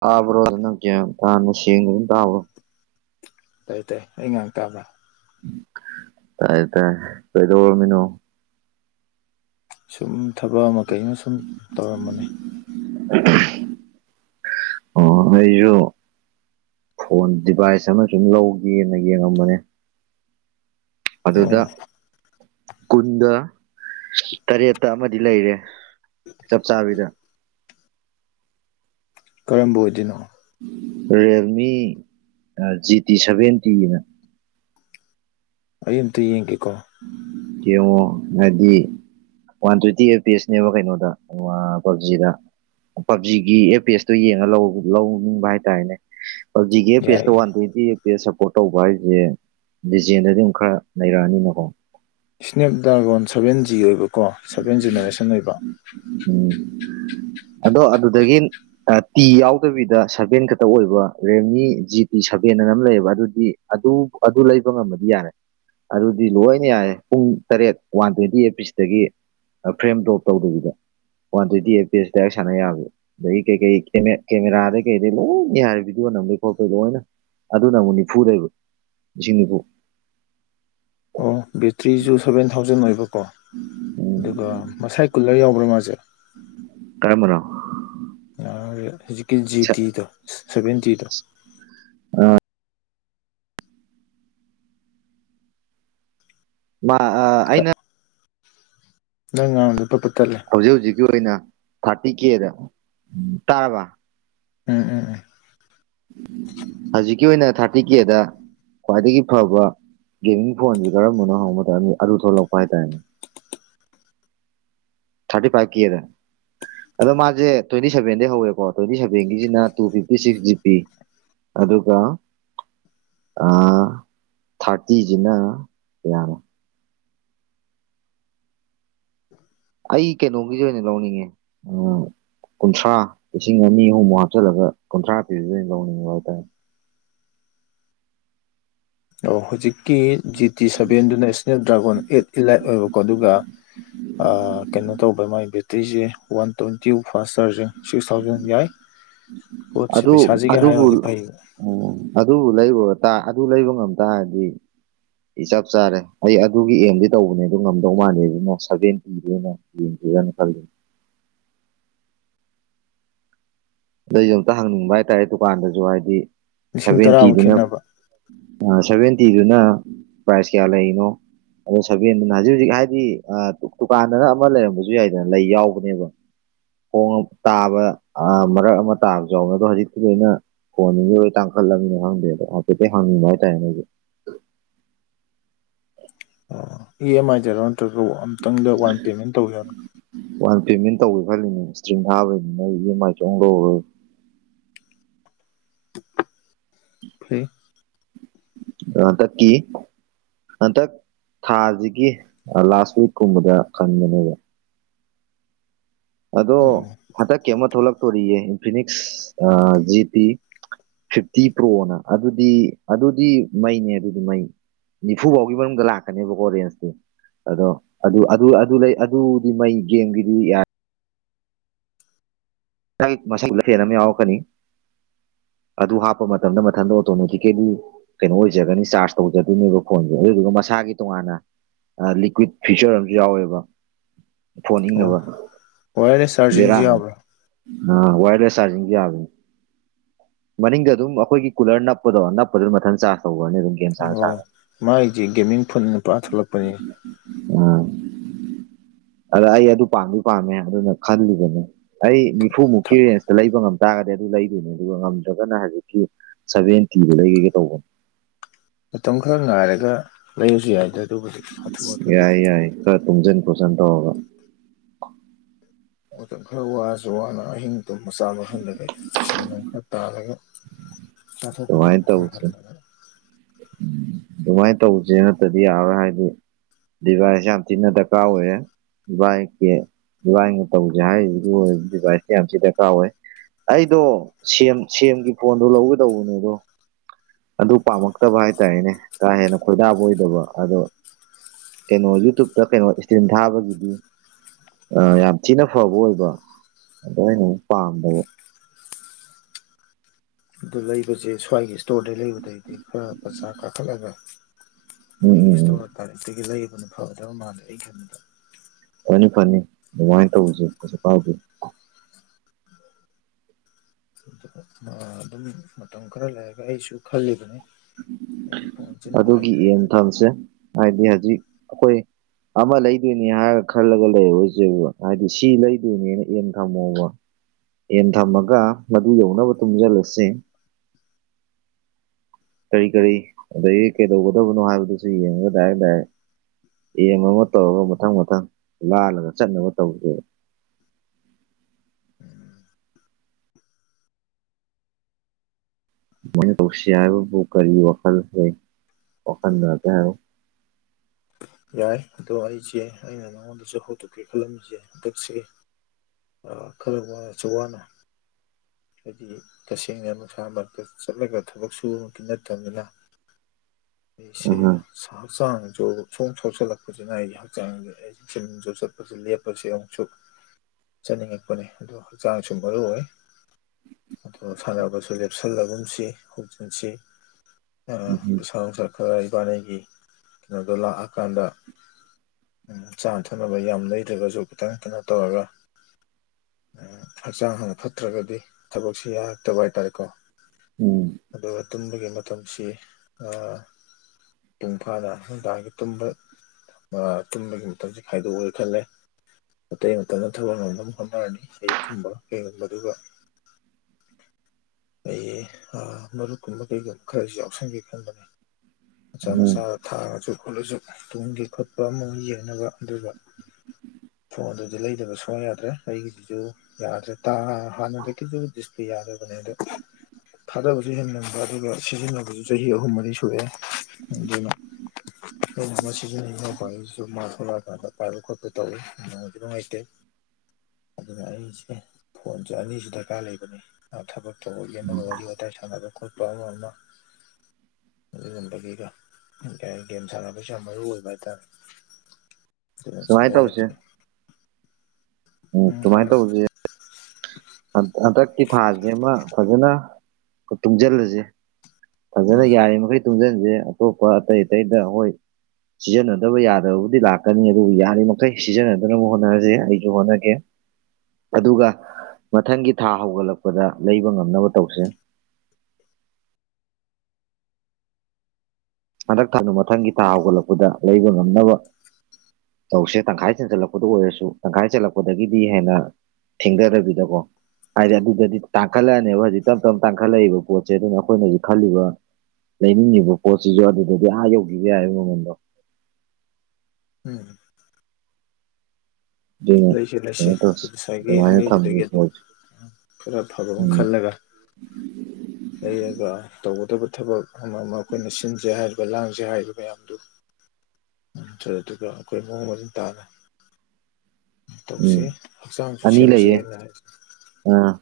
ꯇꯕꯔꫭ ꯐꯖꯅ ꯒꯤꯌꯟ ꯇꯥꯅ ꯁꯦꯡꯅ ꯑꯗꯨꯝ ꯇꯕꯔꫭ ꯇꯥꯏ ꯇꯥꯏ ꯑꯩ ꯉꯥꯡꯕ ꯇꯥꯕ꯭ꯔꯥ ꯇꯥꯏ ꯇꯥꯏ ꯀꯩꯗꯔꯃꯤꯅꯣ ꯁꯨꯝ ꯊꯕꯛ ꯑꯃ ꯀꯩꯅ ꯑꯃ ꯁꯨꯝ ꯇꯧꯔꯝꯕꯅꯦ ꯑꯣ ꯑꯩꯖꯨ ꯐꯣꯟ ꯗꯤꯚꯥꯏꯁ ꯑꯃ ꯁꯨꯝ ꯂꯧꯒꯦꯅ ꯌꯦꯡꯉꯝꯕꯅꯦ ꯑꯣ ꯑꯗꯨꯗ ꯀꯨꯟꯒ ꯇꯔꯦꯠꯇ ꯑꯃꯗꯤ ꯂꯩꯔꯦ ꯆꯞ ꯆꯥꯕꯤꯗ ꯀꯔꯝꯕ ꯑꯣꯏꯗꯣꯏꯅꯣ ꯔꯤꯌꯦꯜꯃꯤ ꯖꯤ ꯇꯤ ꯁꯚꯦꯟꯇꯤꯅ ꯑꯩ ꯑꯃꯝꯇ ꯌꯦꯡꯒꯦꯀꯣ ꯌꯦꯡꯉꯣ ꯍꯥꯏꯗꯤ ꯋꯥꯟ ꯇ꯭ꯋꯦꯟꯇꯤ ꯑꯦ ꯄꯤ ꯑꯦꯁꯅꯦꯕ ꯀꯩꯅꯣꯗ ꯄꯞꯖꯤꯗ ꯄꯞꯖꯤꯒꯤ ꯑꯦꯞ ꯄ ꯑꯦꯁꯇꯣ ꯌꯦꯡꯉ ꯂꯧꯅꯤꯡꯕ ꯍꯥꯏꯇꯥꯔꯅꯦ ꯄꯞꯖꯤꯒꯤ ꯑꯦꯞ ꯄꯁꯇꯣ ꯌꯥꯏꯌꯦ ꯋꯥꯟ ꯇ ꯑ ꯑꯦꯛꯇꯦ ꯁꯞꯄꯣꯔꯠ ꯇꯧꯕ ꯍꯥꯏꯖꯦ ꯂꯤꯖꯦꯟꯗꯗꯤ ꯑꯃꯨꯛ ꯈꯔ ꯂꯩꯔꯛꯑꯅꯤꯅꯀꯣ ꯁꯅꯦꯞ ꯗ꯭ꯔꯥꯒꯣꯟ ꯁꯚꯦꯟ ꯖꯤ ꯑꯣꯏꯕꯀꯣ ꯁꯚꯦꯟ ꯖꯤ ꯅꯔꯦꯁꯟ ꯑꯣꯏꯕ ꯎꯝ ꯑꯗꯣ ꯑꯗꯨꯗꯒꯤ ꯇꯤ ꯌꯥꯎꯗꯕꯤꯗ ꯁꯚꯦꯟ ꯈꯛꯇ ꯑꯣꯏꯕ ꯔꯦꯜꯃꯤ ꯖꯤ ꯇꯤ ꯁꯚꯦꯟ ꯑꯅ ꯑꯃ ꯂꯩꯌꯦꯕ ꯑꯗꯨꯗꯤ ꯑꯗꯨ ꯑꯗꯨ ꯂꯩꯕ ꯉꯃꯗꯤ ꯌꯥꯔꯦ ꯑꯗꯨ ꯑꯗꯨꯗꯤ ꯂꯣꯏꯅ ꯌꯥꯔꯦ ꯄꯨꯡ ꯇꯔꯦꯠ ꯋꯥꯟ ꯇ꯭ꯋꯦꯟꯇꯤ ꯑꯦꯠ ꯄꯁꯤꯗꯒꯤ ꯐ꯭ꯔꯦꯝ ꯇꫭꯞ ꯇꯧꯗꯕꯤꯗ ꯋꯥꯟ ꯇ꯭ꯋꯦꯟꯇꯤ ꯑꯦꯠ ꯄꯦꯖꯇ ꯗꯥ ꯁꯥꯟꯅ ꯌꯥꯕꯤꯗ ꯑꯗꯒꯤ ꯀꯩꯀꯩ ꯀꯦꯃꯦꯔꯥꯗꯩ ꯀꯩꯗꯩ ꯂꯣꯏ ꯌꯥꯔꯦ ꯚꯤꯗꯤꯑꯣ ꯅꯝꯗꯩ ꯈꯣꯠꯄꯩ ꯂꯣꯏꯅ ꯑꯗꯨꯅ ꯑꯃꯨꯛ ꯅꯤꯐꯨꯗ ꯂꯩꯕ ꯂꯤꯁꯤꯡ ꯅꯤꯐꯨ ꯕꯦꯇ꯭ꯔꯤꯁꯨ ꯁꯚꯦꯟ ꯊꯥꯎꯖꯟ ꯑꯣꯏꯕꯀꯣ ꯑꯗꯨꯒ ꯃꯁꯥꯏ ꯀꯨꯂꯔ ꯌꯥꯎꯕ꯭ꯔꯥ ꯃꯥꯖꯦ ꯀꯔꯝꯕꯅꫭ ꯌꯥꯔꯔꫭꯏ ꯍꯧꯖꯤꯛꯀꯤ ꯖꯤ ꯇꯤꯗꫭ ꯁꯦꯚꯦꯟꯇꯤꯗꫭ ꯑ ꯃꯥ ꯑꯥ ꯑꯩꯅ ꯅꯪ ꯉꯥꯡꯉꯤꯗꫭ ꯄꯠ ꯄꯠ ꯇꯠꯂꯦ ꯍꯧꯖꯤꯛ ꯍꯧꯖꯤꯛꯀꯤ ꯑꯣꯏꯅ ꯊꯥꯔꯇꯤ ꯀꯦꯗ ꯇꯥꯔꯕ ꯎꯝ ꯎꯝ ꯎꯝ ꯍꯧꯖꯤꯛꯀꯤ ꯑꯣꯏꯅ ꯊꯥꯔꯇꯤ ꯀꯦꯗ ꯈ꯭ꯋꯥꯏꯗꯒꯤ ꯐꯕ ꯒꯦꯃꯤꯡ ꯐꯣꯟꯁꯤ ꯀꯔꯝꯕꯅꯣ ꯍꯪꯎꯕ ꯃꯇꯝꯗ ꯑꯗꯨ ꯊꯣꯛꯂꯛꯄ ꯍꯥꯏꯇꯥꯔꯦꯅꯦ ꯊꯥꯔꯇꯤ ꯐꯚ ꯀꯦꯗ ꯑꯗꯣ ꯃꯥꯁꯦ ꯇ꯭ꯋꯦꯟꯇꯤ ꯁꯚꯦꯟꯗꯩ ꯍꯧꯋꯦꯀꯣ ꯇ꯭ꯋꯦꯟꯇꯤ ꯁꯚꯦꯟꯒꯤꯁꯤꯅ two fifty six G B ꯑꯗꯨꯒꯥ ꯑꯥ ꯊꯥꯔꯇꯤꯖꯤꯅ ꯌꯥꯔꯦ ꯑꯩ ꯀꯩꯅꯣꯒꯤꯖꯦ ꯑꯣꯏꯅ ꯂꯧꯅꯤꯡꯉꯦ ꯎꯝ ꯀꯨꯟꯊ꯭ꯔꯥ ꯂꯤꯁꯤꯡ ꯑꯅꯤ ꯑꯍꯨꯝꯃꯨꯛ ꯍꯥꯞꯆꯤꯜꯂꯒ ꯀꯨꯟꯊ꯭ꯔꯥ ꯄꯤꯕꯗ ꯑꯣꯏꯅ ꯂꯧꯅꯤꯡꯕ ꯍꯥꯏꯇꯥꯔꯦ ꯑꯣ ꯍꯧꯖꯤꯛꯀꯤ ꯖꯤ ꯇꯤ ꯁꯚꯦꯟꯗꯨ ꯅꯦꯁꯅꯦꯜ ꯗ꯭ꯔꯥꯒꯣꯟ ꯑꯦꯠ ꯏꯂꯥꯏꯠ ꯑꯣꯏꯕꯀꯣ ꯑꯗꯨꯒ ꯑꯥ ꯀꯩꯅꯣ ꯇꯧꯕ ꯃꯥꯒꯤ ꯕꯦꯇ꯭ꯔꯤꯁꯦ one twenty fast charging six thousand ꯌꯥꯏ ꯄꯣꯠꯁꯦ ꯄꯩꯁꯥꯖꯤꯒ ꯍꯥꯏꯔꯨꯔꯗꯤ ꯐꯩꯕ ꯎꯝ ꯑꯗꯨꯕꯨ ꯂꯩꯔꯨ ꯇꯥ ꯑꯗꯨ ꯂꯩꯕ ꯉꯝ ꯇꯥꯔꯗꯤ ꯏ ꯆꯞ ꯆꯥꯔꯦ ꯑꯩ ꯑꯗꯨꯒꯤ ꯑꯦꯝꯗꯤ ꯇꯧꯕꯅꯦ ꯑꯗꯨ ꯉꯝꯗꯧ ꯃꯥꯥꯟꯗꯦ ꯑꯗꯨꯅ ꯁꯚꯦꯟꯇꯤꯗꯨ ꯑꯣꯏꯅ ꯌꯦꯡꯖꯤꯔꯅ ꯈꯜꯂꯤꯅꯤ ꯑꯗ ꯑꯩꯖꯨ ꯑꯝꯇ ꯍꯪꯅꯤꯡꯕ ꯍꯥꯏꯇꯥꯔꯦ ꯗꯨꯀꯥꯟꯗꯁꯨ ꯍꯥꯏꯗꯤ ꯂꯤꯁꯤꯡ ꯇꯔꯥꯃꯨꯛ ꯁꯚꯦꯟꯇꯤꯗꯨꯅ ꯈꯦꯠꯅꯕ ꯑ ꯁꯦꯚꯦꯟꯇꯤꯗꯨꯅ ꯄ꯭ꯔꯥꯏꯖ ꯀꯌꯥ ꯂꯩꯔꯤꯅꯣ ꯑꯗ ꯁꯕꯦꯟꯗꯨꯅ ꯍꯧꯖꯤꯛ ꯍꯧꯖꯤꯛ ꯍꯥꯏꯗꯤ ꯑ ꯗꯨ ꯗꯨꯀꯥꯟꯗꯅ ꯑꯃ ꯂꯩꯔꯝꯕꯁꯨ ꯌꯥꯏꯗꯅ ꯂꯩ ꯌꯥꯎꯕꯅꯦꯕ ꯍꯣꯡꯉꯛ ꯇꯥꯕ ꯑꯥ ꯃꯔꯛ ꯑꯃ ꯇꯥꯕꯖꯨ ꯌꯥꯎꯕꯅꯤ ꯑꯗꯣ ꯍꯧꯖꯤꯛꯇꯤ ꯂꯣꯏꯅ ꯐꯣꯟꯅꯨꯡꯖꯨ ꯂꯣꯏ ꯇꯥꯡꯈꯠꯂꯃꯤꯅ ꯈꯪꯗꯦ ꯑꯗꯣ ꯍꯥꯏꯐꯦꯠꯇꯤ ꯍꯪꯅꯤꯡꯕ ꯍꯥꯏꯇꯥꯔꯦꯅꯦ ꯑꯩꯖꯨ ꯑꯣ ꯏ ꯑꯦꯝ ꯑꯥꯏ ꯗꯔꯣ ꯅꯠꯇ꯭ꯔꯒ ꯋꯥ ꯑꯝꯇꯪꯗ ꯋꯥꯟ ꯄꯦꯃꯦꯟ ꯇꯧꯒꯦ ꯍꯥꯏꯔꯣ ꯋꯥꯟ ꯄꯦꯃꯦꯟ ꯇꯧꯒꯦ ꯈꯜꯂꯤꯅꯦ ꯏꯁꯇ꯭ꯔꯤꯝ ꯊꯥꯕꯩꯅꯤꯅ ꯑꯩ ꯏ ꯑꯦꯝ ꯃꯥꯏ ꯆꯣꯡ ꯂꯧꯔꯔꯣꯏ ꯐꯩ ꯗꯥ ꯍꯟꯇꯛꯀꯤ ꯍꯟꯇꯛ ꯊꯥꯖꯤꯒꯤ ꯂꯥꯁ ꯋꯤꯛꯀꯨꯝꯕꯗ ꯈꯟꯕꯅꯦꯕ ꯑꯗꯣ ꯑꯣ ꯍꯟꯇꯛꯀꯤ ꯑꯃ ꯊꯣꯛꯂꯛꯇꯣꯔꯤꯌꯦ ꯏꯟꯐꯤꯅꯤꯛꯁ ꯑꯥ ꯖꯤ ꯇꯤ ꯐꯤꯐꯇꯤ ꯄ꯭ꯔꯣꯅ ꯑꯗꯨꯗꯤ ꯑꯗꯨꯗꯤ ꯃꯩꯅꯦ ꯑꯗꯨꯗꯤ ꯃꯩ ꯅꯤꯐꯨ ꯕꯥꯎꯒꯤ ꯃꯅꯨꯡꯗ ꯂꯥꯛꯀꯅꯦꯕꯀꯣ ꯔꯦꯟꯁꯇꯤ ꯑꯗꯣ ꯑꯗꯨ ꯑꯗꯨ ꯑꯗꯨ ꯂꯩ ꯑꯗꯨꯗꯤ ꯃꯩ ꯒꯦꯝꯒꯤꯗꯤ ꯌꯥ ꯃꯁꯥꯏ ꯃꯁꯥꯒꯤ ꯀꯨꯂꯔ ꯐꯦꯟ ꯑꯃ ꯌꯥꯎꯔꯛꯀꯅꯤ ꯑꯗꯨ ꯍꯥꯞꯄ ꯃꯇꯝꯗ ꯃꯊꯟꯗ ꯑꯣꯇꯣꯃꯦꯇꯤꯀꯦꯜꯂꯤ ꯀꯩꯅꯣ ꯑꯣꯏꯖꯒꯅꯤ ꯆꯥꯔꯖ ꯇꯧꯖꯗꯣꯏꯅꯦꯕ ꯐꯣꯟꯖꯦ ꯑꯗꯨꯗꯨꯒ ꯃꯁꯥꯒꯤ ꯇꯣꯉꯥꯟꯅ ꯂꯤꯀ꯭ꯋꯤꯠ ꯐꯤꯌꯨꯆꯔ ꯑꯃꯁꯨ ꯌꯥꯎꯋꯦꯕ ꯐꯣꯟ ꯑ ꯏꯪꯅꯕ ꯋꯥꯌꯔꯦꯁ ꯕꯦꯔꯥꯅꯦ ꯑꯥ ꯋꯥꯌꯔꯂꯦꯁ ꯆꯥꯔꯖꯤꯡꯖꯨ ꯌꯥꯕꯅꯤ ꯃꯅꯤꯡꯗ ꯑꯗꯨꯝ ꯑꯈꯣꯏꯒꯤ ꯀꯨꯂꯔ ꯅꯞꯄꯗꯣ ꯅꯞꯄꯗꯨꯗ ꯃꯊꯟ ꯆꯥꯔꯖ ꯇꯧꯒ꯭ꯔꯅꯤ ꯑꯗꯨꯝ ꯒꯦꯝ ꯎꯪ ꯁꯥꯔ ꯑꯣ ꯁꯥꯔ ꯃꯥꯏꯖꯦ ꯒꯦꯃꯤꯡ ꯐꯣꯟ ꯑꯣꯏꯅ ꯄꯨꯔꯥ ꯊꯣꯛꯂꯛꯄꯅꯦ ꯎꯝ ꯑꯗ ꯑꯩ ꯑꯗꯨ ꯄꯥꯝꯗꯤ ꯄꯥꯝꯃꯦ ꯑꯗꯨꯅ ꯈꯜꯂꯤꯕꯅꯤ ꯑꯩ ꯅꯤꯐꯨꯃꯨꯛꯀꯤ ꯔꯦꯟꯖꯇ ꯂꯩꯕ ꯉꯝ ꯇꯥꯔꯒꯗꯤ ꯑꯗꯨ ꯂꯩ ꯑꯗꯨꯏꯅꯦ ꯑꯗꯨꯒ ꯉꯝꯗ꯭ꯔꯒꯅ ꯍꯧꯖꯤꯛꯀꯤ ꯁꯚꯦꯟ ꯇꯤꯗꯣ ꯂꯩꯔꯒꯦ ꯇꯧꯕꯅꯦ ꯃꯇꯝ ꯈꯔ ꯉꯥꯏꯔꯒ ꯂꯩꯔꯁꯨ ꯌꯥꯏꯗ ꯑꯗꯨꯕꯨꯗꯤ ꯍꯥꯊꯨ ꯌꯥꯏ ꯍꯥꯊꯨꯗꯁꯨ ꯌꯥꯏ ꯈꯔ ꯇꯨꯝꯖꯟ ꯈꯣꯠꯆꯟ ꯇꯧꯔꯒ ꯃꯇꯝ ꯈꯔ ꯋꯥꯔꯖꯨ ꯋꯥꯅ ꯑꯍꯤꯡ ꯇꯨꯝꯕꯥ ꯆꯥꯕ ꯈꯪꯗꯒꯩ ꯂꯧꯁꯤꯟꯕ ꯉꯝꯗꯕ ꯇꯥꯔꯒ ꯆꯥꯊꯣꯛ ꯈꯣꯠꯇꯣꯛꯄ ꯈꯔ ꯍꯜꯂꯒ ꯑꯗꯨꯃꯥꯏ ꯇꯧꯖꯦ ꯅꯠꯇ꯭ꯔꯗꯤ ꯌꯥꯔꯔꯣꯏ ꯍꯥꯏꯗꯤ ꯗꯤꯚꯥꯏꯁꯦ ꯌꯥꯝ ꯊꯤꯅ ꯗꯔꯀꯥ ꯑꯣꯏꯔꯦ ꯏꯕꯥꯅꯤꯛꯀꯤ ꯏꯕꯥꯅꯤꯛꯅ ꯇꯧꯁꯦ ꯍꯥꯏꯔꯤꯗꯨ ꯑꯣꯏꯔꯗꯤ ꯗꯤꯚꯥꯏꯁꯇꯤ ꯌꯥꯝ ꯊꯤ ꯗꯔꯀꯥꯔ ꯑꯣꯏ ꯑꯩꯗꯣ ꯁꯦꯝ ꯁꯦꯝꯒꯤ ꯐꯣꯟꯗꯣ ꯂꯧꯒꯗꯧꯕꯅꯦ ꯑꯗꯣ ꯑꯗꯨ ꯄꯥꯝꯃꯛꯇꯕ ꯍꯥꯏꯇꯥꯔꯦꯅꯦ ꯀꯥ ꯍꯦꯟꯅ ꯈꯣꯏꯗꯥꯕ ꯑꯣꯏꯗꯕ ꯑꯗꯣ ꯀꯩꯅꯣ ꯌꯨꯇꯨꯕꯇ ꯀꯩꯅꯣ ꯏꯁꯇ꯭ꯔꯤꯝ ꯊꯥꯕꯒꯤꯗꯤ ꯑ ꯌꯥꯝ ꯊꯤꯅ ꯐꯕ ꯑꯣꯏꯕ ꯑꯗꯣ ꯑꯩꯅꯃꯨꯛ ꯄꯥꯝꯗꯕ ꯑꯗꯨ ꯂꯩꯕꯁꯦ ꯁ꯭ꯋꯥꯏꯒꯤ ꯏꯁꯇꯣꯔꯗꯩ ꯂꯩꯕꯗꯩꯗꯤ ꯈꯔ ꯕꯖꯥꯔ ꯀꯥꯈꯠꯂꯒ ꯎꯝ ꯃꯣꯏꯒꯤ ꯎꯝ ꯎꯝ ꯏꯁꯇꯣꯔ ꯗꯥꯏꯔꯦꯛꯇꯒꯤ ꯂꯩꯕꯅ ꯐꯒꯗꯕ ꯃꯥꯜꯂꯦ ꯑꯩ ꯈꯟꯕꯗ ꯐꯅꯤ ꯐꯅꯤ ꯑꯗꯨꯃꯥꯏ ꯇꯧꯖꯤ ꯍꯧꯖꯤꯛ ꯐꯥꯎꯒꯤ ꯑꯗꯨꯒ ꯃꯥ ꯑꯗꯨꯝ ꯃꯇꯝ ꯈꯔ ꯂꯩꯔꯒ ꯑꯩꯁꯨ ꯈꯜꯂꯤꯕꯅꯤ ꯑꯩꯒꯤ ꯐꯣꯟꯁꯦ ꯑꯗꯨꯒꯤ ꯅꯨꯡꯉꯥꯏꯇ꯭ꯔꯦꯗꯅ ꯎꯝ ꯑꯈꯣꯏ ꯑꯃ ꯂꯩꯗꯣꯏꯅꯤ ꯍꯥꯏꯔꯒ ꯈꯜꯂꯒ ꯂꯩꯔꯔꯣꯏꯁꯦꯕ ꯍꯥꯏꯗꯤ ꯁꯤ ꯂꯩꯗꯣꯏꯅꯦꯅ ꯑꯦꯟ ꯊꯝꯃꯣꯕ ꯑꯦꯝ ꯊꯝꯃꯒ ꯃꯗꯨ ꯌꯧꯅꯕ ꯇꯨꯝꯖꯜꯂꯁꯤ ꯀꯔꯤ ꯀꯔꯤ ꯑꯗꯒꯤ ꯀꯩꯗꯧꯒꯗꯕꯅꯣ ꯍꯥꯏꯕꯗꯨꯁꯨ ꯌꯦꯡꯉꯒ ꯗꯥꯏꯔꯦꯛ ꯗꯥꯏꯔꯦꯛ ꯑꯦꯝ ꯑꯃ ꯇꯧꯔꯒ ꯃꯊꯪ ꯃꯊꯪ ꯂꯥꯜꯂꯒ ꯆꯠꯅꯕ ꯇꯧꯁꯦꯕ ꯁꯨꯅꯥꯏꯅ ꯇꯧꯁꯤ ꯍꯥꯏꯕꯕꯨ ꯀꯔꯤ ꯋꯥꯈꯜ ꯂꯩ ꯋꯥꯈꯜꯗꯨ ꯍꯥꯏꯐꯦꯠ ꯍꯥꯏꯔꯛꯑꯣ ꯌꯥꯏ ꯑꯗꯣ ꯑꯩꯁꯦ ꯑꯩꯅ ꯅꯉꯣꯟꯗꯁꯨ ꯍꯧꯗꯣꯛꯀꯦ ꯈꯂꯝꯃꯤꯁꯦ [unintelligible] ꯑ ꯈꯔ ꯋꯥꯔꯁꯨ ꯋꯥꯅ ꯍꯥꯏꯗꯤ ꯇꯁꯦꯡꯅ ꯅꯨꯡꯁꯥ ꯃꯔꯛꯇ ꯆꯠꯂꯒ ꯊꯕꯛ ꯁꯨꯕꯃꯛꯇꯤ ꯅꯠꯇꯕꯅꯤꯅ ꯑꯩꯁꯦ ꯎꯝ ꯍꯛꯆꯥꯡꯖꯨ ꯁꯨꯝ ꯁꯣꯛꯁꯜꯂꯛꯄꯖꯤꯅ ꯑꯩꯖꯦ ꯍꯛꯆꯥꯡꯁꯦ ꯑꯩ ꯖꯤꯝꯖꯨ ꯆꯠ ꯂꯦꯞꯄꯁ ꯑꯃꯨꯛꯁꯨ ꯆꯥꯅꯤꯡꯉꯛꯄꯅꯦ ꯑꯗꯣ ꯍꯛꯆꯥꯡꯁꯨ ꯃꯔꯨ ꯑꯣꯏ ꯑꯗꯨꯒ ꯁꯥꯟꯅꯕꯁꯨ ꯂꯦꯞꯁꯤꯜꯂꯒꯨꯝꯁꯤ ꯍꯧꯖꯤꯟꯁꯤ ꯎꯝ ꯄꯩꯁꯥ ꯅꯨꯡꯁꯥ ꯈꯔ ꯏꯕꯥꯅꯤꯒꯤ ꯀꯩꯅꯣꯗꯣ ꯂꯥꯛꯑꯀꯥꯟꯗ ꯆꯥꯅ ꯊꯛꯅꯕ ꯌꯥꯝ ꯂꯩꯇ꯭ꯔꯒꯁꯨ ꯈꯤꯇꯪꯈꯤꯅ ꯇꯧꯔꯒ ꯍꯛꯆꯥꯡ ꯍꯥꯟꯅ ꯐꯠꯇ꯭ꯔꯒꯗꯤ ꯊꯕꯛꯁꯤ ꯌꯥꯔꯛꯇꯕ ꯍꯥꯏꯇꯥꯔꯦꯀꯣ ꯎꯝ ꯑꯗꯨꯒ ꯇꯨꯝꯕꯒꯤ ꯃꯇꯝꯁꯤ ꯑ ꯃꯄꯨꯡ ꯐꯥꯅ ꯍꯪꯇꯥꯒꯤ ꯇꯨꯝꯕ ꯃ ꯇꯨꯝꯕꯒꯤ ꯃꯇꯝꯁꯦ ꯈꯥꯏꯗꯣꯛꯑꯦ ꯈꯜꯂꯦ꯫ ꯑꯇꯩ ꯃꯇꯝꯗ ꯊꯕꯛ ꯉꯝꯅꯕ ꯍꯣꯠꯅꯔꯅꯤ ꯑꯌꯨꯛꯀꯨꯝꯕ ꯀꯩꯒꯨꯝꯕꯗꯨꯒ ꯑꯩ ꯑ ꯃꯔꯨꯞꯀꯨꯝꯕ ꯀꯩꯒꯨꯝ ꯈꯔꯁꯨ ꯌꯥꯎꯁꯟꯒꯦ ꯈꯟꯕꯅꯤ ꯃꯆꯥ ꯎꯝ ꯃꯆꯥꯗꯣ ꯊꯥꯛꯑꯁꯨ ꯈꯣꯠꯂꯁꯨ ꯇꯨꯡꯒꯤ ꯈꯣꯠꯄ ꯑꯃꯃꯨꯛ ꯌꯦꯡꯅꯕ ꯑꯗꯨꯒ ꯐꯣꯟꯗꯨꯗꯤ ꯂꯩꯗꯕ ꯁꯨꯡꯌꯥ ꯌꯥꯗ꯭ꯔꯦ ꯑꯩꯒꯤꯁꯤꯁꯨ ꯌꯥꯗ꯭ꯔꯦ ꯇꯥ ꯍꯥ ꯍꯥꯟꯅꯗꯒꯤꯁꯨ ꯄꯨ ꯌꯥꯗꯕꯅꯦ ꯑꯗ ꯊꯥꯗꯕꯁꯨ ꯍꯦꯟꯃꯟꯕ ꯑꯗꯨꯒ ꯁꯤꯖꯤꯟꯅꯕꯁꯨ ꯆꯍꯤ ꯑꯍꯨꯝ ꯃꯔꯤ ꯁꯨꯔꯛꯑꯦ ꯑꯗꯨꯅ ꯑꯃ ꯃꯁꯤꯖꯤꯟꯅꯅꯤ ꯃꯥ ꯊꯣꯛꯂꯛꯑꯀꯥꯟꯗ ꯄꯥꯏꯕ ꯈꯣꯠꯄ ꯇꯧꯋꯤ ꯅꯨꯡꯗꯤ ꯅꯨꯡꯉꯥꯏꯇꯦ [unintelligible] ꯑꯗꯨꯅ ꯑꯩꯁꯦ ꯐꯣꯟꯁꯨ ꯑꯅꯤꯁꯨ ꯗꯔꯀꯥꯔ ꯂꯩ ꯊꯕꯛ ꯇꯧꯕꯒꯤ ꯑꯃꯒ ꯋꯥꯔꯤ ꯋꯥꯇꯥꯏ ꯁꯥꯟꯅꯕ ꯈꯣꯠꯄ ꯑꯃ ꯑꯃ ꯑꯗꯨꯒꯨꯝꯕꯒꯤꯒ ꯀꯩ ꯍꯥꯏ ꯒꯦꯝ ꯁꯥꯟꯅꯕꯩꯁꯨ ꯌꯥꯝ ꯃꯔꯨ ꯑꯣꯏꯕ ꯍꯥꯏꯇꯥꯔꯦ [inaudible] [unintelligible] ꯁꯨꯃꯥꯏꯅ ꯂꯩꯔꯗꯤꯅꯦ ꯃꯣꯛ ꯁꯨꯃꯥꯏꯅ ꯍꯥꯏꯔꯣ ꯇꯧꯖꯦ ꯍꯟꯗꯛꯀꯤ ꯊꯥꯁꯦ ꯑꯃ ꯐꯖꯅ ꯇꯨꯡꯖꯜꯂꯁꯦ ꯎꯝ ꯐꯖꯅ ꯌꯥꯔꯤ ꯃꯈꯩ ꯇꯨꯡꯁꯤꯟꯁꯦ ꯑꯇꯣꯞꯄ ꯑꯇꯩ ꯑꯇꯩꯗ ꯍꯣꯏ ꯁꯤꯖꯤꯟꯅꯗꯕ ꯌꯥꯗꯕꯕꯨꯗꯤ ꯂꯥꯛꯀꯅꯤ ꯑꯗꯨꯕꯨ ꯌꯥꯔꯤꯃꯩ ꯁꯤꯖꯤꯟꯅꯗꯅꯕ ꯍꯣꯠꯅꯔꯁꯦ ꯑꯩꯁꯨ ꯍꯣꯠꯅꯒꯦ ꯑꯗꯨꯒ ꯃꯊꯪꯒꯤ ꯊꯥ ꯍꯧꯒꯠꯂꯛꯄꯗ ꯂꯩꯕ ꯉꯝꯅꯕ ꯇꯧꯁꯦ ꯍꯟꯗꯛ ꯊꯅ ꯃꯊꯪꯒꯤ ꯊꯥ ꯍꯧꯒꯠꯂꯛꯄꯗ ꯂꯩꯕ ꯉꯝꯅꯕ ꯇꯧꯁꯦ ꯇꯪꯈꯥꯏ ꯆꯦꯟꯖꯜꯂꯛꯄꯗ ꯑꯣꯏꯔꯁꯨ ꯇꯪꯈꯥꯏ ꯆꯜꯂꯛꯄꯗꯒꯤꯗꯤ ꯍꯦꯟꯅ ꯊꯦꯡꯗ ꯗꯕꯤꯗꯀꯣ ꯍꯥꯏꯗꯤ ꯑꯗꯨꯗꯗꯤ ꯇꯥꯡꯈꯠꯂꯛꯑꯅꯦꯕ ꯍꯧꯖꯤꯛ ꯇꯞ ꯇꯞꯅ ꯇꯥꯡꯈꯠꯂꯛꯏꯕ ꯄꯣꯠꯁꯦ ꯑꯗꯨꯅ ꯑꯩꯈꯣꯏꯅ ꯍꯧꯖꯤꯛ ꯈꯜꯂꯤꯕ ꯂꯩꯅꯤꯡꯉꯤꯕ ꯄꯣꯠꯁꯤꯁꯨ ꯑꯗꯨꯗꯗꯤ ꯑꯥ ꯌꯧꯒꯤꯕ ꯌꯥꯏꯕ ꯃꯃꯟꯗꯣ ꯎꯝ ꯑꯗꯨꯅ ꯂꯩꯁꯦ ꯂꯩꯁꯦ ꯀꯩꯅꯣ ꯇꯧꯁꯤ ꯉꯁꯥꯏꯒꯤ ꯑꯗꯨꯃꯥꯏꯅ ꯊꯝꯁꯤ ꯑꯅꯤꯗꯨꯗꯒꯤ ꯑꯗꯨꯝ ꯄꯣꯠꯁꯦ ꯈꯔ ꯐꯕ ꯑꯃ ꯎꯝ ꯈꯜꯂꯒ ꯂꯩꯔꯒ ꯇꯧꯒꯗꯕ ꯊꯕꯛ ꯑꯃ ꯑꯃ ꯑꯩꯈꯣꯏꯅ ꯁꯤꯟꯁꯦ ꯍꯥꯏꯔ ꯑꯗꯨꯒ ꯂꯥꯡꯁꯦ ꯍꯥꯏꯔꯤꯕ ꯃꯌꯥꯝꯗꯨ ꯅꯠꯇ ꯑꯗꯨꯒ ꯑꯩꯈꯣꯏ ꯃꯑꯣꯡ ꯃꯔꯤꯟ ꯇꯥꯅ ꯇꯧꯁꯦ ꯎꯝ ꯍꯛꯆꯥꯡꯁꯨ ꯑꯅꯤ ꯂꯩꯌꯦ ꯁꯦꯝꯁꯦꯅ ꯍꯥ ꯑꯥ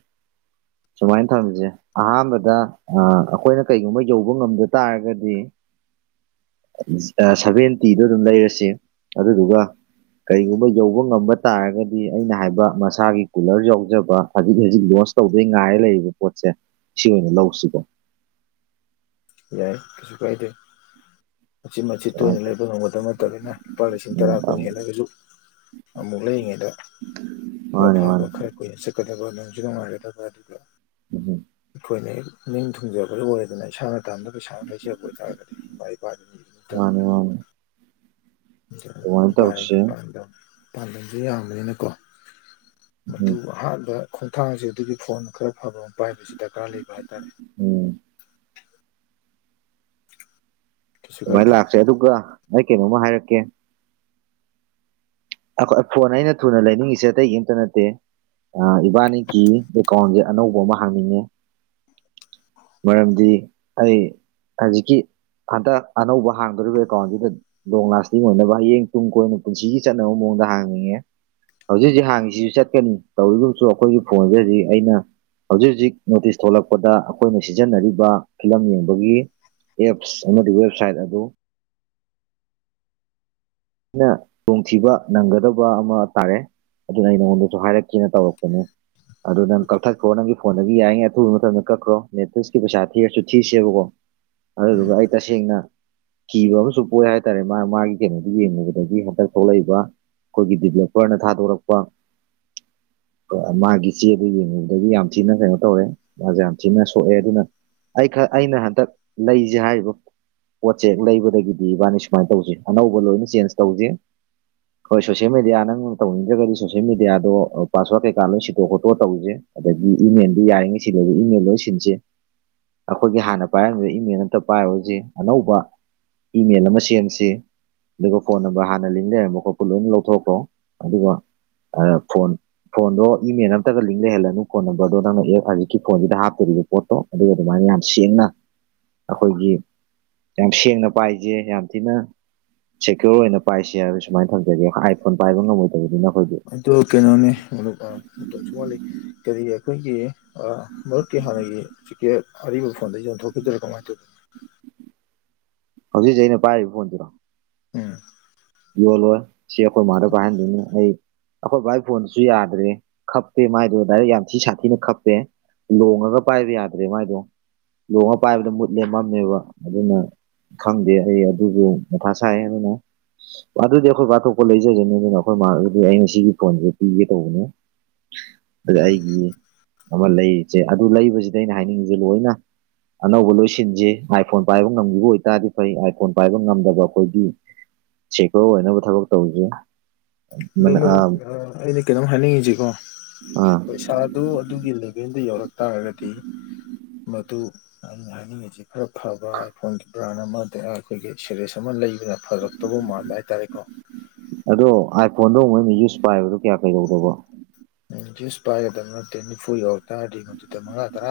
ꯁꯨꯃꯥꯏꯅ ꯊꯝꯖꯦ ꯑꯍꯥꯟꯕꯗ ꯑꯩꯈꯣꯏꯅ ꯀꯩꯒꯨꯝꯕ ꯌꯧꯕ ꯉꯝꯗ ꯇꯥꯔꯒꯗꯤ ꯁꯚꯦꯟꯇꯤꯗ ꯑꯗꯨꯝ ꯂꯩꯔꯁꯤ ꯑꯗꯨꯗꯨꯒ ꯀꯔꯤꯒꯨꯝꯕ ꯌꯧꯕ ꯉꯝꯕ ꯇꯥꯔꯒꯗꯤ ꯑꯩꯅ ꯍꯥꯏꯕ ꯃꯁꯥꯒꯤ ꯀꯨꯂꯔ ꯌꯥꯎꯖꯕ ꯍꯧꯖꯤꯛ ꯍꯧꯖꯤꯛ ꯂꯣꯟꯁ ꯇꯧ ꯑꯗꯩ ꯉꯥꯏꯔ ꯂꯩꯔꯤꯕ ꯄꯣꯠꯁꯦ ꯁꯤ ꯑꯣꯏꯅ ꯂꯧꯁꯤꯀꯣ ꯌꯥꯏ ꯀꯩꯁꯨ ꯀꯥꯏꯗꯦ꯫ ꯃꯆꯤꯟ ꯃꯆꯤꯠ ꯁꯨꯃꯥꯏꯅ ꯇꯣꯏꯅ ꯇꯧ ꯂꯩꯕ ꯉꯝꯃꯣꯢꯗꯝꯗꯕ ꯅꯠꯇꯗꯅ ꯂꯨꯄꯥ ꯂꯤꯁꯤꯡ ꯇꯔꯥ ꯎꯝ ꯀꯨꯟ ꯍꯦꯜꯂꯒꯁꯨ꯫ ꯑꯃꯨꯛ ꯂꯩꯔꯤꯉꯩꯗ ꯄꯣꯠ ꯃꯥꯅꯦ ꯐꯕ ꯃꯥꯅꯦ ꯈꯔ ꯑꯩꯈꯣꯏꯅ ꯆꯠꯀꯗꯕ ꯅꯨꯡꯁꯨ ꯅꯨꯡꯉꯥꯏꯒꯗꯕ ꯑꯗꯨꯒ ꯎꯝ ꯑꯩꯈꯣꯏꯅ ꯍꯦꯛ ꯅꯤꯡ ꯊꯨꯡꯖꯕ ꯑꯣꯏꯔꯦꯗꯅ ꯏꯁꯥꯅ ꯇꯥꯟꯕ ꯄꯩꯁꯥꯅ ꯂꯩꯖꯕ ꯑꯣꯏꯇꯥꯔꯒꯗꯤ ꯏꯃꯥ ꯏꯄꯥꯗ ꯅꯤꯕ ꯅꯠꯇꯥ ꯃꯥꯅꯦ ꯃꯥꯅꯦ ꯑꯗꯨꯃꯥꯏꯅ ꯕꯥꯏꯒꯤ ꯇꯧꯁꯦ ꯄꯥꯟꯗꯝ ꯄꯥꯟꯗꯝꯁꯦ ꯌꯥꯝꯕꯅꯤꯅꯀꯣ ꯎꯝ ꯃꯗꯨ ꯑꯍꯥꯟꯕ ꯈꯣꯡꯊꯥꯡꯁꯦ ꯑꯗꯨꯒꯤ ꯐꯣꯟ ꯈꯔ ꯐꯕ ꯑꯃ ꯄꯥꯏꯕꯁꯤ ꯗꯔꯀꯥꯔ ꯂꯩꯕ ꯍꯥꯏꯇꯥꯔꯦ꯫ ꯑꯝ ꯀꯩꯁꯨ ꯑꯗꯨꯃꯥꯏꯅ ꯀꯥꯏꯗꯦ ꯂꯥꯛꯁꯦ ꯑꯗꯨꯒ ꯅ ꯀꯩꯅꯣꯝꯃ ꯍꯥꯏꯔꯛꯀꯦ ꯈ ꯐꯣꯟ ꯑꯩꯅ ꯊꯨꯅ ꯂꯩꯅꯤꯡꯉꯤꯁꯦ ꯑꯇꯩꯒꯤ ꯑꯝꯇ ꯅꯠꯇꯦ ꯏꯕꯥꯅꯤꯒꯤ ꯑꯦꯀꯥꯎꯟꯁꯦ ꯑꯅꯧꯕ ꯑꯃ ꯍꯥꯡꯅꯤꯡꯉꯦ ꯃꯔꯝꯗꯤ ꯑꯩ ꯍꯧꯖꯤꯛꯀꯤ꯫ ꯍꯟꯇꯛ ꯑꯅꯧꯕ ꯍꯥꯡꯗꯣꯔꯤꯕ ꯑꯦꯀꯥꯎꯟꯗꯨꯗ ꯂꯣꯡ ꯂꯥꯁꯇꯤꯡ ꯑꯣꯏꯅꯕ ꯍꯌꯦꯡ ꯇꯨꯡ ꯀꯣꯏꯅ ꯄꯨꯟꯁꯤꯒꯤ ꯆꯠ [unintelligible] ꯍꯥꯡꯉꯦꯍꯦ ꯍꯧꯖꯤꯛ ꯍꯧꯖꯤꯛ ꯍꯥꯡꯉꯤꯁꯤꯁꯨ ꯆꯠꯀꯅꯤ ꯇꯧꯔꯤꯒꯨꯝꯕꯁꯨꯡ ꯑꯩꯈꯣꯏꯒꯤ ꯐꯣꯟꯁꯦ ꯍꯧꯖꯤꯛ ꯑꯩꯅ ꯍꯧꯖꯤꯛ ꯍꯧꯖꯤꯛ ꯅꯣꯇꯤꯁ ꯊꯣꯛꯂꯛꯄꯗ ꯑꯩꯈꯣꯏꯅ ꯁꯤꯖꯤꯟꯅꯔꯤꯕ ꯐꯤꯂꯝ ꯌꯦꯡꯕꯒꯤ ꯑꯦꯞꯁ ꯑꯃꯗꯤ ꯋꯦꯕꯁꯥꯏꯠ ꯑꯗꯨ ꯅ ꯗꯣꯡꯊꯤꯕ ꯅꯪꯒꯗꯕ ꯑꯃ ꯇꯥꯔꯦ꯫ ꯑꯗꯨꯅ ꯑꯩ ꯅꯉꯣꯟꯗꯁꯨ ꯍꯥꯏꯔꯛꯀꯦꯅ ꯇꯧꯔꯛꯄꯅꯦ ꯑꯗꯨ ꯅꯪ ꯀꯛꯊꯠꯈ꯭ꯔꯣ ꯅꯪꯒꯤ ꯐꯣꯟꯗꯒꯤ ꯌꯥꯏꯔꯤꯉꯩ ꯑꯊꯨꯕ ꯃꯇꯝꯗ ꯀꯛꯈ꯭ꯔꯣ ꯅꯦꯠꯐ꯭ꯂꯤꯛꯁꯀꯤ ꯄꯩꯁꯥ ꯊꯤꯔꯁꯨ ꯊꯤꯁꯦꯕꯀꯣ ꯑꯗꯨꯗꯨꯒ ꯎꯝ ꯑꯩ ꯇꯁꯦꯡꯅ ꯀꯤꯕ ꯑꯃꯁꯨ ꯄꯣꯛꯑꯦ ꯍꯥꯏꯇꯥꯔꯦ ꯃꯥ ꯃꯥꯒꯤ ꯀꯩꯅꯣꯗꯣ꯫ ꯌꯦꯡꯉꯨꯕꯗꯒꯤ ꯍꯟꯗꯛ ꯊꯣꯛꯂꯛꯏꯕ ꯑꯩꯈꯣꯏꯒꯤ ꯗꯤꯕꯂꯞꯄꯔꯅ ꯊꯥꯗꯣꯔꯛꯄ ꯀ ꯃꯥꯒꯤ ꯆꯦꯗꯣ ꯌꯦꯡꯉꯨꯕꯗꯒꯤ ꯌꯥꯝ ꯊꯤꯅ ꯀꯩꯅꯣ ꯇꯧꯔꯦ ꯃꯥꯖꯦ ꯌꯥꯝ ꯊꯤꯅ ꯁꯣꯛꯑꯦ ꯑꯗꯨꯅ ꯑꯩ ꯈ ꯑꯩꯅ ꯍꯟꯗꯛ ꯂꯩꯁꯦ ꯍꯥꯏꯔꯤꯕ ꯄꯣꯠꯁꯦ ꯍꯦꯛ ꯂꯩꯕꯗꯒꯤꯗꯤ ꯏꯕꯥꯅꯤ ꯁꯨꯃꯥꯏꯅ ꯇꯧꯁꯦ ꯑꯅꯧꯕ ꯂꯣꯏꯅ ꯆꯦꯟꯖ ꯇꯧꯁꯤ ꯍꯣꯏ ꯁꯣꯁꯦꯜ ꯃꯦꯗꯤꯌꯥ ꯅꯪ ꯇꯧꯅꯤꯡꯗ꯭ꯔꯒꯗꯤ ꯁꯣꯁꯦꯜ ꯃꯦꯗꯤꯌꯥꯗꯣ ꯄꯥꯁꯋꯥꯔꯗ ꯀꯩꯀꯥ ꯂꯣꯏ ꯁꯤꯟꯇꯣꯛ ꯈꯣꯠꯇꯣꯛ ꯇꯧꯁꯦ ꯑꯗꯒꯤ ꯏꯃꯦꯜꯗꯤ ꯌꯥꯔꯤꯉꯩ ꯁꯤꯗꯕ ꯏꯃꯦꯜ ꯂꯣꯏ ꯁꯤꯟꯁꯦ ꯑꯩꯈꯣꯏꯒꯤ ꯍꯥꯟꯅ ꯄꯥꯏꯔꯝꯃꯤ ꯏꯃꯦꯜ ꯅꯠꯇ ꯄꯥꯏꯔꯁꯤ ꯑꯅꯧꯕ ꯏꯃꯦꯜ ꯑꯃ ꯁꯦꯝꯁꯤ ꯑꯗꯨꯒ ꯐꯣꯟ ꯅꯝꯕꯔ ꯍꯥꯟꯅ ꯂꯤꯡ ꯂꯩꯔꯝꯕ ꯈꯣꯠꯄ ꯂꯣꯏꯅ ꯂꯧꯊꯣꯛꯈꯣ ꯑꯗꯨꯒ ꯐꯣꯟ ꯐꯣꯟꯗꯣ ꯏꯃꯦꯜ ꯑꯝꯇꯒ ꯂꯤꯡ ꯂꯩꯍꯜꯂꯅꯨ ꯐꯣꯟ ꯅꯝꯕꯔꯗꯣ ꯅꯪꯅ ꯑꯦꯞ ꯍꯧꯖꯤꯛꯀꯤ ꯐꯣꯟꯗꯨꯗ ꯍꯥꯞꯇꯣꯔꯤꯕ ꯄꯣꯠꯇꯣ ꯑꯗꯨꯒ ꯑꯗꯨꯃꯥꯏꯅ ꯌꯥꯝ ꯁꯦꯡꯅ ꯑꯩꯈꯣꯏꯒꯤ ꯌꯥꯝ ꯁꯦꯡꯅ ꯄꯥꯏꯁꯦ ꯌꯥꯝ ꯊꯤꯅ ꯁꯦꯀ꯭ꯌꯣꯔ ꯑꯣꯏꯅ ꯄꯥꯏꯁꯦ ꯍꯥꯏꯕ ꯁꯨꯃꯥꯏꯅ ꯊꯝꯖꯒꯦ ꯑꯥꯏ ꯐꯣꯟ ꯄꯥꯏꯕ ꯉꯝꯃꯣꯏꯗꯕꯅꯤꯅ꯫ ꯑꯩꯈꯣꯏꯗꯤ ꯍꯧꯖꯤꯛ ꯑꯗꯨ ꯀꯩꯅꯣꯅꯦ ꯃꯔꯨꯞ ꯑ ꯃꯇꯝꯁꯨ ꯋꯥꯠꯂꯤ ꯀꯔꯤ ꯑꯩꯈꯣꯏꯒꯤ ꯃꯔꯨꯞꯀꯤ ꯍꯥꯟꯅꯒꯤ ꯆꯤꯀꯦꯠ ꯑꯔꯤꯕ ꯐꯣꯟꯗꯣ ꯌꯣꯟꯊꯣꯛꯈꯤꯗꯣ ꯀꯃꯥꯏꯅ ꯇꯧꯒꯦ ꯍꯧꯖꯤꯛ ꯍꯧꯖꯤꯛ ꯑꯩꯅ ꯄꯥꯏꯔꯤ ꯐꯣꯟꯖꯤꯔꯣ꯫ ꯎꯝ ꯌꯣꯜꯂꯣꯢ ꯁꯤ ꯑꯈꯣꯏ ꯃꯥꯗ ꯄꯥꯏꯍꯟꯗꯣꯏꯅꯦ ꯑꯩ ꯑꯈꯣꯏ ꯕꯥꯥꯏ ꯐꯣꯟꯗꯨꯁꯨ ꯌꯥꯗ꯭ꯔꯦ ꯈꯞꯄꯦ ꯃꯥꯏꯗꯣ ꯗꯥꯏꯔꯦꯛ ꯌꯥꯝ ꯊꯤ ꯁꯥꯊꯤꯅ ꯈꯞꯄꯦ꯫ ꯂꯣꯡꯉꯒ ꯄꯥꯏꯕ ꯌꯥꯗ꯭ꯔꯦ ꯃꯥꯏꯗꯣ ꯂꯣꯡꯉꯒ ꯄꯥꯏꯕꯗ ꯃꯨꯠꯂꯦ ꯃꯝꯃꯦꯕ ꯑꯗꯨꯅ꯫ ꯈꯪꯗꯦ ꯑꯩ ꯑꯗꯨꯕꯨ ꯃꯊꯥ ꯁꯥꯏ ꯑꯗꯨꯅ ꯑꯗꯨꯗꯤ ꯑꯩꯈꯣꯏ ꯑꯇꯣꯞꯄ ꯂꯩꯖꯁꯤꯅꯤ ꯑꯗꯨꯅ ꯑꯩꯈꯣꯏ ꯃꯥ ꯑꯗꯨꯗꯤ ꯑꯩꯅ ꯁꯤꯒꯤ ꯐꯣꯟꯁꯦ ꯄꯤꯒꯦ ꯇꯧꯕꯅꯦ ꯑꯗ ꯎꯝ ꯑꯩꯒꯤ ꯑꯃ ꯂꯩꯔꯤꯁꯦ ꯑꯗꯨ ꯂꯩꯕꯁꯤꯗ ꯑꯩꯅ ꯍꯥꯏꯅꯤꯡꯉꯤꯁꯦ ꯂꯣꯏꯅ ꯑꯅꯧꯕ ꯂꯣꯏꯁꯤꯟꯖꯦ ꯑꯥꯏ ꯐꯣꯟ ꯄꯥꯏꯕ ꯉꯝꯈꯤꯕ ꯑꯣꯏꯇꯥꯔꯗꯤ ꯐꯩ ꯑꯥꯏ ꯐꯣꯟ ꯄꯥꯏꯕ ꯉꯝꯗꯕ ꯑꯩꯈꯣꯏꯒꯤ ꯁꯦꯀ꯭ꯌꯣꯔ ꯑꯣꯏꯅꯕ ꯊꯕꯛ ꯇꯧꯁꯔꯤ ꯑꯗꯣ ꯃꯔꯨꯞ ꯑ ꯑꯩꯅ ꯀꯩꯅꯣꯝ ꯍꯥꯏꯅꯤꯡꯉꯁꯤꯀꯣ꯫ ꯑꯥ ꯄꯩꯁꯥꯗꯨ ꯑꯗꯨꯒꯤ ꯂꯦꯚꯦꯜꯗ ꯌꯧꯔꯛ ꯇꯥꯔꯒꯗꯤ ꯃꯗꯨ ꯑꯩꯅ ꯍꯥꯏꯅꯤꯡꯉꯤꯁꯤ ꯈꯔ ꯐꯕ ꯑꯥꯏꯐꯣꯟꯒꯤ ꯕ꯭ꯔꯥꯟ ꯑꯃꯗꯩꯔ ꯑꯩꯈꯣꯏꯒꯤ ꯁꯦꯔꯤꯁ ꯑꯃ ꯂꯩꯕꯅ ꯐꯔ ꯇꯧꯕ ꯃꯥꯜꯂꯦ ꯍꯥꯏꯇꯥꯔꯦꯀꯣ ꯑꯗꯣ ꯑꯥꯏꯐꯣꯟꯗꯣ ꯑꯃꯨꯛ ꯑꯩꯅ ꯌꯨꯁ ꯄꯥꯏꯕꯗꯣ ꯀꯌꯥ ꯀꯩꯗꯧꯗꯕ ꯅꯪ ꯌꯨꯁ ꯄꯥꯏꯒꯗꯕ ꯅꯠꯇꯦ ꯅꯤꯐꯨ ꯌꯧꯔꯠꯇꯔꯥꯗꯤ ꯃꯗꯨꯗ ꯃꯉꯥ ꯇꯔꯥ